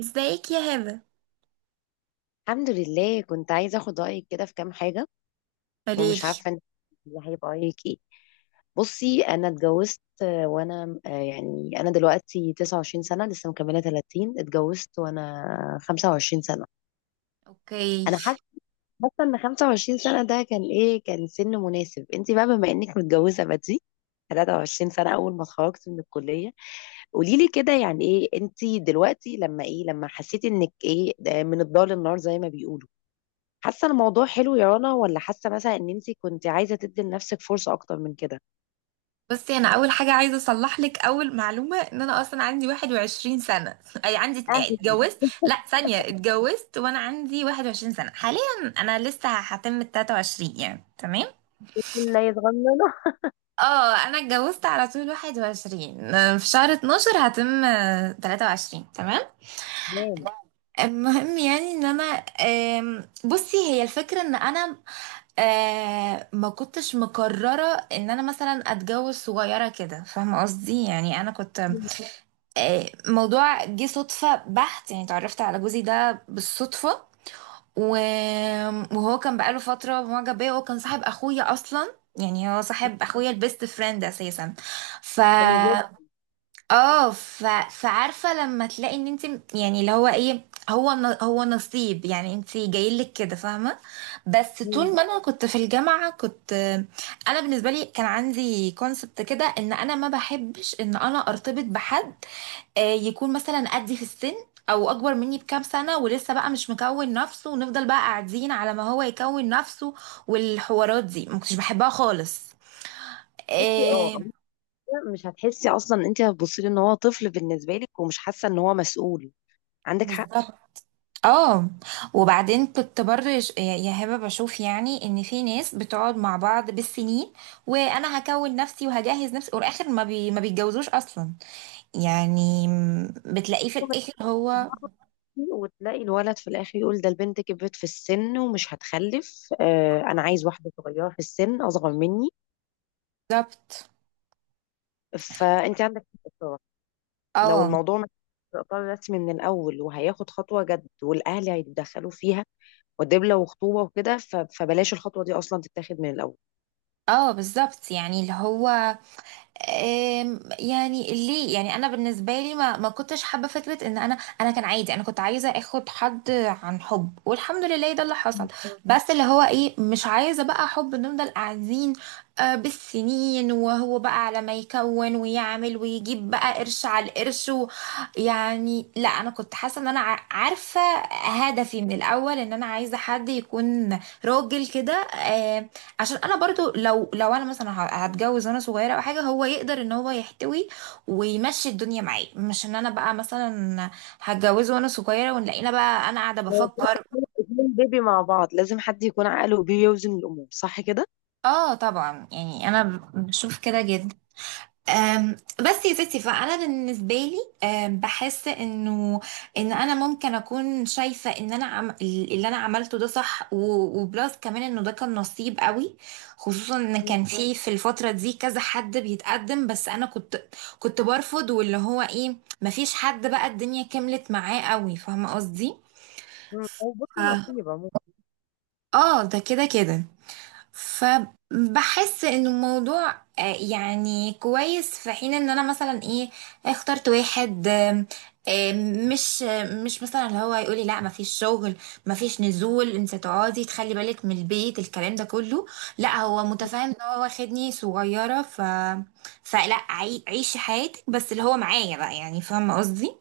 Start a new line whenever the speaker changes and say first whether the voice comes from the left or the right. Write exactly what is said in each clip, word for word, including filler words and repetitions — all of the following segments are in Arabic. right: ازيك يا هبه؟
left: الحمد لله، كنت عايزة اخد رأيك كده في كام حاجة. ومش
right: قوليلي.
left: عارفة انت هيبقى رأيك ايه. بصي انا اتجوزت آه، وانا آه، يعني انا دلوقتي تسعة وعشرين سنة، لسه مكملة ثلاثين. اتجوزت وانا خمسة وعشرين سنة.
right: اوكي.
left: انا حاسة بس ان خمسة وعشرين سنة ده كان ايه، كان سن مناسب. انت بقى بما انك متجوزة بدري ثلاثة وعشرين سنة اول ما اتخرجت من الكلية. قولي لي كده، يعني ايه انت دلوقتي لما ايه، لما حسيتي انك ايه، ده من الضال للنار زي ما بيقولوا. حاسه ان الموضوع حلو يا رنا، ولا حاسه مثلا ان انت كنت عايزه تدي لنفسك فرصه اكتر من كده؟
right: بصي، انا اول حاجه عايزه اصلح لك اول معلومه، ان انا اصلا عندي واحد وعشرين سنه اي عندي اتن-
left: اه،
right: اتجوزت، لا، ثانيه، اتجوزت وانا عندي واحد وعشرين سنه حاليا. انا لسه هتم ال تلاتة وعشرين، يعني تمام.
left: بسم الله صغننه.
right: اه، انا اتجوزت على طول واحد وعشرين في شهر اتناشر، هتم تلاتة وعشرين. تمام.
left: تمام.
right: المهم، يعني ان انا آم، بصي هي الفكرة ان انا آه، ما كنتش مقررة ان انا مثلا اتجوز صغيرة كده، فاهمة قصدي؟ يعني انا كنت
left: مم.
right: آه، موضوع جه صدفة بحت. يعني اتعرفت على جوزي ده بالصدفة و- وهو كان بقاله فترة معجب بيا، وهو كان صاحب اخويا اصلا. يعني هو صاحب اخويا البيست فريند اساسا. ف
left: حلو جدا.
right: اه ف... فعارفه لما تلاقي ان انت، يعني اللي هو ايه، هو ن- هو نصيب. يعني انت جايلك كده، فاهمه؟ بس
left: مم.
right: طول ما انا كنت في الجامعه كنت. انا بالنسبه لي كان عندي كونسبت كده ان انا ما بحبش ان انا ارتبط بحد آه، يكون مثلا قدي في السن، او اكبر مني بكام سنه ولسه بقى مش مكون نفسه، ونفضل بقى قاعدين على ما هو يكون نفسه. والحوارات دي ما كنتش بحبها خالص.
left: بصي اه.
right: آه،
left: أنت مش هتحسي، اصلا انت هتبصي له ان هو طفل بالنسبه لك، ومش حاسه ان هو مسؤول. عندك حق.
right: بالظبط. اه. وبعدين كنت برضه ش- يا يا هبه بشوف يعني ان في ناس بتقعد مع بعض بالسنين، وانا هكون نفسي وهجهز نفسي، والاخر ما بي ما بيتجوزوش اصلا. يعني م- بتلاقيه في
left: طبعاً،
right: الاخر هو.
left: تضغطي وتلاقي الولد في الاخر يقول ده البنت كبرت في السن ومش هتخلف، آه انا عايز واحده صغيره في السن اصغر مني.
right: بالظبط.
left: فانت عندك حق. لو
right: اه،
left: الموضوع مش في اطار رسمي من الاول وهياخد خطوه جد والاهل هيتدخلوا فيها ودبله وخطوبه وكده، ف- فبلاش الخطوه دي اصلا تتاخد من الاول.
right: اه، بالظبط. يعني اللي هو أم، يعني ليه، يعني انا بالنسبه لي ما ما كنتش حابه فكره ان انا انا كان عادي، انا كنت عايزه اخد حد عن حب، والحمد لله ده اللي حصل. بس اللي هو ايه، مش عايزه بقى حب نفضل قاعدين آه، بالسنين، وهو بقى على ما يكون ويعمل ويجيب بقى قرش على القرش. و- يعني لا، انا كنت حاسه ان انا ع- عارفه هدفي من الاول ان انا عايزه حد يكون راجل كده. عشان انا برضو لو لو انا مثلا ه- هتجوز وانا صغيره او حاجه، هو يقدر ان هو يحتوي ويمشي الدنيا معاه، مش ان انا بقى مثلا هتجوزه وانا صغيره ونلاقينا بقى انا قاعده
left: لو
right: بفكر.
left: بيبي اتنين بيبي مع بعض، لازم حد يكون عاقله وبيوزن الامور، صح كده.
right: اه، طبعا. يعني انا ب- بشوف كده جدا. أم، بس يا ستي، فانا بالنسبه لي أم، بحس انه ان انا ممكن اكون شايفه ان انا عم... اللي انا عملته ده صح و... وبلاس كمان انه ده كان نصيب قوي. خصوصا ان كان في في الفتره دي كذا حد بيتقدم، بس انا كنت كنت برفض. واللي هو ايه، مفيش حد بقى الدنيا كملت معاه قوي، فاهمه قصدي.
left: مم.
right: ف-
left: أو بص، نصيبة ممكن.
right: اه، ده كده كده. فبحس ان الموضوع آه، يعني كويس، في حين ان انا مثلا ايه اخترت واحد آم، آم، مش آم، مش مثلا اللي هو يقولي لا مفيش شغل، مفيش نزول، انت تقعدي تخلي بالك من البيت، الكلام ده كله. لا هو متفاهم ان هو واخدني صغيرة. ف فلا، عي- عيشي حياتك بس اللي هو معايا بقى، يعني فاهمة قصدي.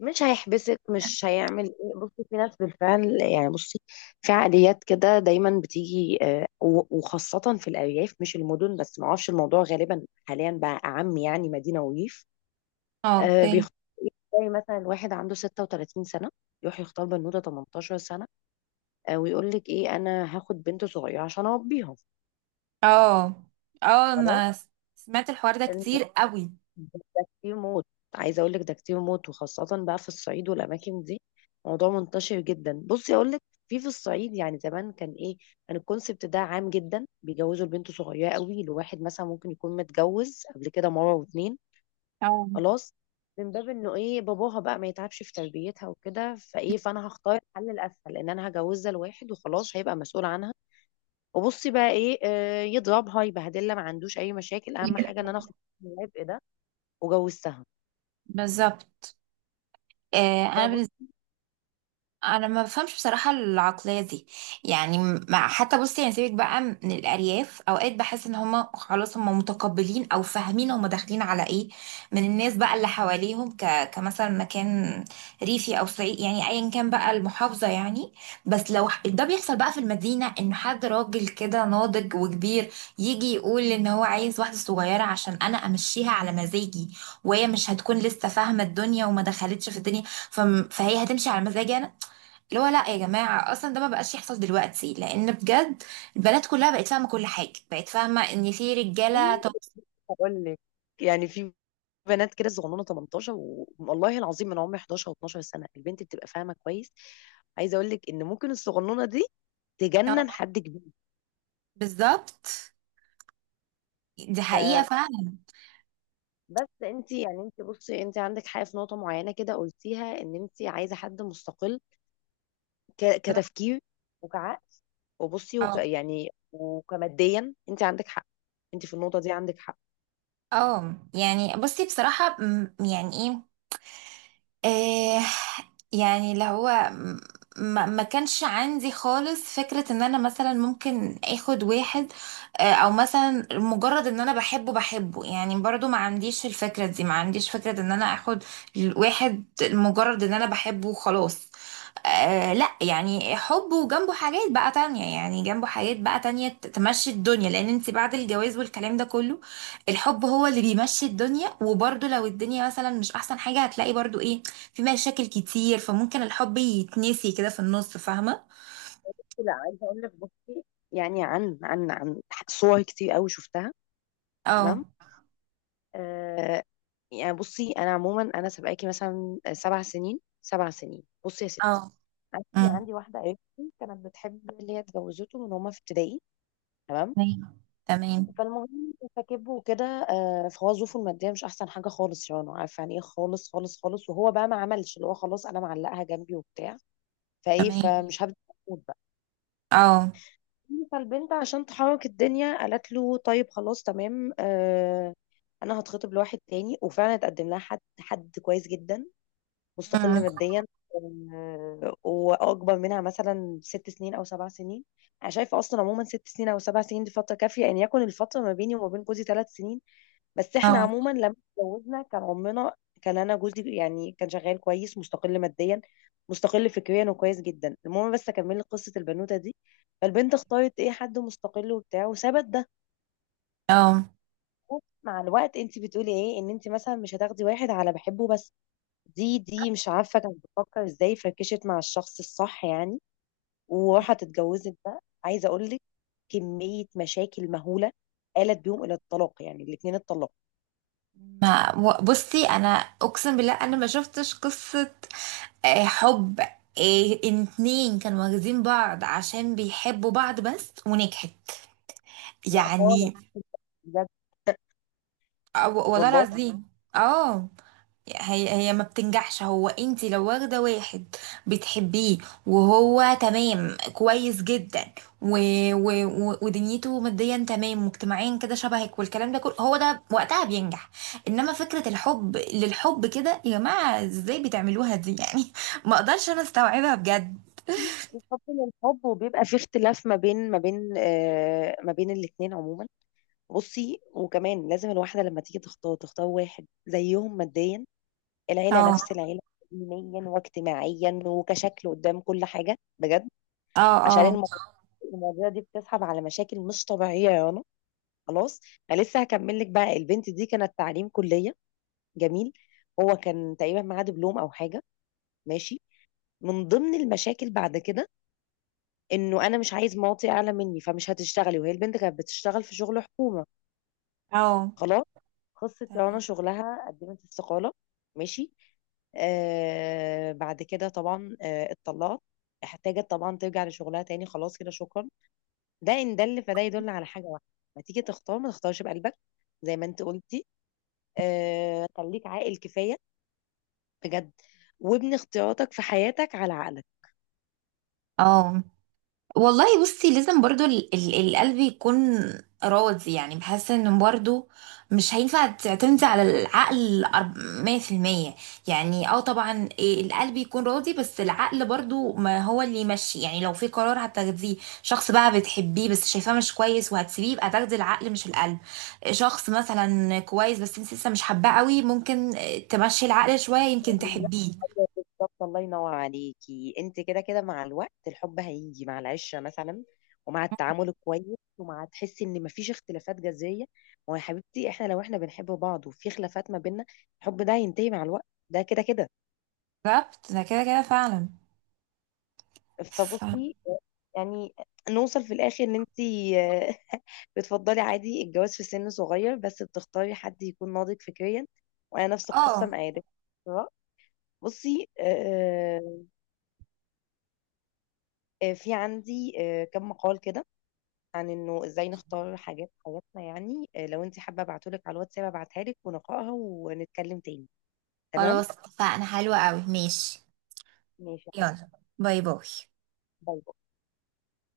left: مش هيحبسك، مش هيعمل ايه. بصي، في ناس بالفعل يعني. بصي، في عقليات كده دايما بتيجي، آه، و- وخاصة في الأرياف مش المدن بس، معرفش الموضوع غالبا حاليا بقى أعم يعني مدينة وريف.
right: اه،
left: آه
right: اوكي.
left: بيخ... زي مثلا واحد عنده ست وثلاثين سنة يروح يختار بنوتة تمنتاشر سنة، آه، ويقول لك ايه، انا هاخد بنت صغيرة عشان اربيها.
right: اه، اه،
left: خلاص.
right: انا سمعت الحوار ده
left: الم-
right: كتير قوي.
left: ده كتير موت. عايزة اقول لك، ده كتير موت، وخاصة بقى في الصعيد والاماكن دي. موضوع منتشر جدا. بصي اقول لك، في في الصعيد يعني زمان كان ايه، كان الكونسبت ده عام جدا. بيجوزوا البنت صغيرة قوي لواحد، مثلا ممكن يكون متجوز قبل كده مرة واتنين.
right: اه،
left: خلاص، من باب انه ايه، باباها بقى ما يتعبش في تربيتها وكده، فايه، فانا هختار الحل الاسهل ان انا هجوزها لواحد وخلاص، هيبقى مسؤول عنها. وبصي بقى ايه، آه، يضربها يبهدلها ما عندوش اي مشاكل، اهم حاجه ان انا اخرج من العبء ده وجوزتها.
right: بالظبط. آه، انا بالنسبه،
left: فبصي
right: انا ما بفهمش بصراحه العقليه دي. يعني مع حتى بصي، يعني سيبك بقى من الارياف، اوقات بحس ان هما خلاص هما متقبلين او فاهمين هما داخلين على ايه من الناس بقى اللي حواليهم، ك... كمثلا مكان ريفي او صعيد، يعني ايا كان بقى المحافظه يعني. بس لو ح- ده بيحصل بقى في المدينه، ان حد راجل كده ناضج وكبير يجي يقول ان هو عايز واحده صغيره عشان انا امشيها على مزاجي، وهي مش هتكون لسه فاهمه الدنيا وما دخلتش في الدنيا، فم- فهي هتمشي على مزاجي انا. اللي هو لا يا جماعة، أصلا ده ما بقاش يحصل دلوقتي، لأن بجد البنات كلها بقت فاهمة كل حاجة، بقت فاهمة إن في رجالة. طب.
left: هقول لك، يعني في بنات كده صغنونه تمنتاشر، والله العظيم، من عمر حداشر و12 سنه البنت بتبقى فاهمه كويس. عايزه اقول لك ان ممكن الصغنونه دي تجنن حد كبير.
right: بالظبط، دي
left: ف
right: حقيقة فعلا.
left: بس انت يعني انت، بصي انت عندك حاجه في نقطه معينه كده قلتيها، ان انت عايزه حد مستقل، ك- كتفكير وكعقل، وبصي وك
right: اه.
left: يعني وكماديا. انت عندك حق. انت في النقطه دي عندك حق.
right: آه. يعني بصي بصراحة م- يعني ايه، آه يعني اللي هو ما, ما كانش عندي خالص فكرة ان انا مثلا ممكن اخد واحد، آه او مثلا مجرد ان انا بحبه بحبه. يعني برضو ما عنديش الفكرة دي، ما عنديش فكرة ان انا اخد واحد مجرد ان انا بحبه وخلاص. آه لا، يعني حب وجنبه حاجات بقى تانية، يعني جنبه حاجات بقى تانية ت- تمشي الدنيا، لان انت بعد الجواز والكلام ده كله الحب هو اللي بيمشي الدنيا. وبرضو لو الدنيا مثلا مش احسن حاجة، هتلاقي برضو ايه، في مشاكل كتير، فممكن الحب يتنسي كده في النص، فاهمة؟
left: لا، عايزه اقول لك بصي، يعني عن عن عن صور كتير قوي شفتها.
right: اه،
left: تمام. آه، يعني بصي انا عموما انا سابقاكي مثلا سبع سنين سبع سنين. بصي يا
right: اه.
left: ستي، عندي،
right: امم.
left: عندي واحده قريبتي كانت بتحب اللي هي اتجوزته من هما في ابتدائي. تمام.
right: تمام، تمام،
left: فالمهم، فكبه وكده، آه، فهو ظروفه الماديه مش احسن حاجه خالص، يعني عارفه يعني ايه، خالص خالص خالص. وهو بقى ما عملش اللي هو خلاص انا معلقها جنبي وبتاع، فايه،
right: تمام.
left: فمش هبدا اموت بقى.
right: اه.
left: فالبنت عشان تحرك الدنيا قالت له، طيب خلاص تمام، آه، انا هتخطب لواحد تاني. وفعلا اتقدم لها حد، حد كويس جدا، مستقل
right: امم.
left: ماديا، آه، واكبر منها مثلا ست سنين او سبع سنين. انا شايفه اصلا عموما ست سنين او سبع سنين دي فتره كافيه، ان يعني، يكون الفتره ما بيني وما بين جوزي ثلاث سنين. بس احنا
right: اه،
left: عموما لما اتجوزنا كان عمنا، كان انا جوزي يعني كان شغال كويس، مستقل ماديا، مستقل فكريا وكويس جدا. المهم، بس اكمل لك قصه البنوته دي. فالبنت اختارت ايه حد مستقل وبتاع، وثبت ده
right: اه.
left: مع الوقت انت بتقولي ايه، ان انت مثلا مش هتاخدي واحد على بحبه بس. دي دي مش عارفه كانت بتفكر ازاي، فركشت مع الشخص الصح يعني، وراحت اتجوزت ده. عايزه اقول لك، كميه مشاكل مهوله آلت بيهم الى الطلاق، يعني الاثنين اتطلقوا.
right: ما و- بصي انا اقسم بالله انا ما شفتش قصة آه، حب، آه، إن اتنين كانوا واخدين بعض عشان بيحبوا بعض بس، ونجحت.
left: لا خالص،
right: يعني
left: بجد،
right: آه، والله
left: والله.
right: العظيم. اه. هي هي ما بتنجحش. هو انت لو واخده واحد بتحبيه، وهو تمام كويس جدا، و و و ودنيته ماديا تمام، واجتماعيا كده شبهك، والكلام ده كله، هو ده وقتها بينجح. انما فكره الحب للحب كده يا جماعه، ازاي بتعملوها دي يعني؟ ما اقدرش انا استوعبها بجد.
left: الحب من الحب وبيبقى في اختلاف ما بين ما بين آه ما بين الاتنين عموما. بصي، وكمان لازم الواحدة لما تيجي تختار، تختار واحد زيهم ماديا، العيلة
right: اه،
left: نفس العيلة، دينيا واجتماعيا وكشكل قدام كل حاجة، بجد،
right: اه،
left: عشان
right: اه،
left: المواضيع المواضيع دي بتسحب على مشاكل مش طبيعية يا رنا. خلاص. انا لسه هكمل لك بقى. البنت دي كانت تعليم كلية جميل، هو كان تقريبا معاه دبلوم او حاجة، ماشي. من ضمن المشاكل بعد كده، انه انا مش عايز مواطي اعلى مني، فمش هتشتغلي، وهي البنت كانت بتشتغل في شغل حكومه.
right: اه.
left: خلاص، خلصت يا رنا
right: تمام.
left: شغلها، قدمت استقاله. ماشي. آه، بعد كده طبعا، آه، اتطلقت. احتاجت طبعا ترجع لشغلها تاني. خلاص كده شكرا. ده ان دل، فده يدل على حاجه واحده. ما تيجي تختار، ما تختارش بقلبك زي ما انت قلتي. آه، خليك عاقل كفايه، بجد، وابني اختياراتك في حياتك على عقلك.
right: اه، والله بصي لازم برضو ال ال القلب يكون راضي. يعني بحس ان برضو مش هينفع تعتمدي على العقل أرب- مية في المية. يعني اه، طبعا إيه، القلب يكون راضي بس العقل برضو ما هو اللي يمشي. يعني لو في قرار هتاخديه، شخص بقى بتحبيه بس شايفاه مش كويس وهتسيبيه، يبقى تاخدي العقل مش القلب. شخص مثلا كويس بس انت لسه مش حباه قوي، ممكن تمشي العقل شوية، يمكن
left: أيوة،
right: تحبيه.
left: بالظبط. الله ينور عليكي. انت كده كده مع الوقت الحب هيجي مع العشره مثلا، ومع التعامل الكويس، ومع تحسي ان مفيش اختلافات جذريه. ما هو يا حبيبتي، احنا لو احنا بنحب بعض وفي خلافات ما بيننا، الحب ده هينتهي مع الوقت، ده كده كده.
right: بالظبط، ده كده كده فعلا. ف...
left: فبصي، يعني نوصل في الاخر ان انت بتفضلي عادي الجواز في سن صغير، بس بتختاري حد يكون ناضج فكريا، وانا نفس القصه
right: اه،
left: معاك. بصي آه، آه، في عندي، آه، كم مقال كده عن انه ازاي نختار حاجات في حياتنا يعني. آه، لو انت حابه، ابعتهولك على الواتساب، ابعتها لك ونقراها ونتكلم تاني، تمام.
right: خلاص اتفقنا. حلوة قوي، ماشي.
left: ماشي يا حبيبي.
right: يلا، باي باي.
left: باي.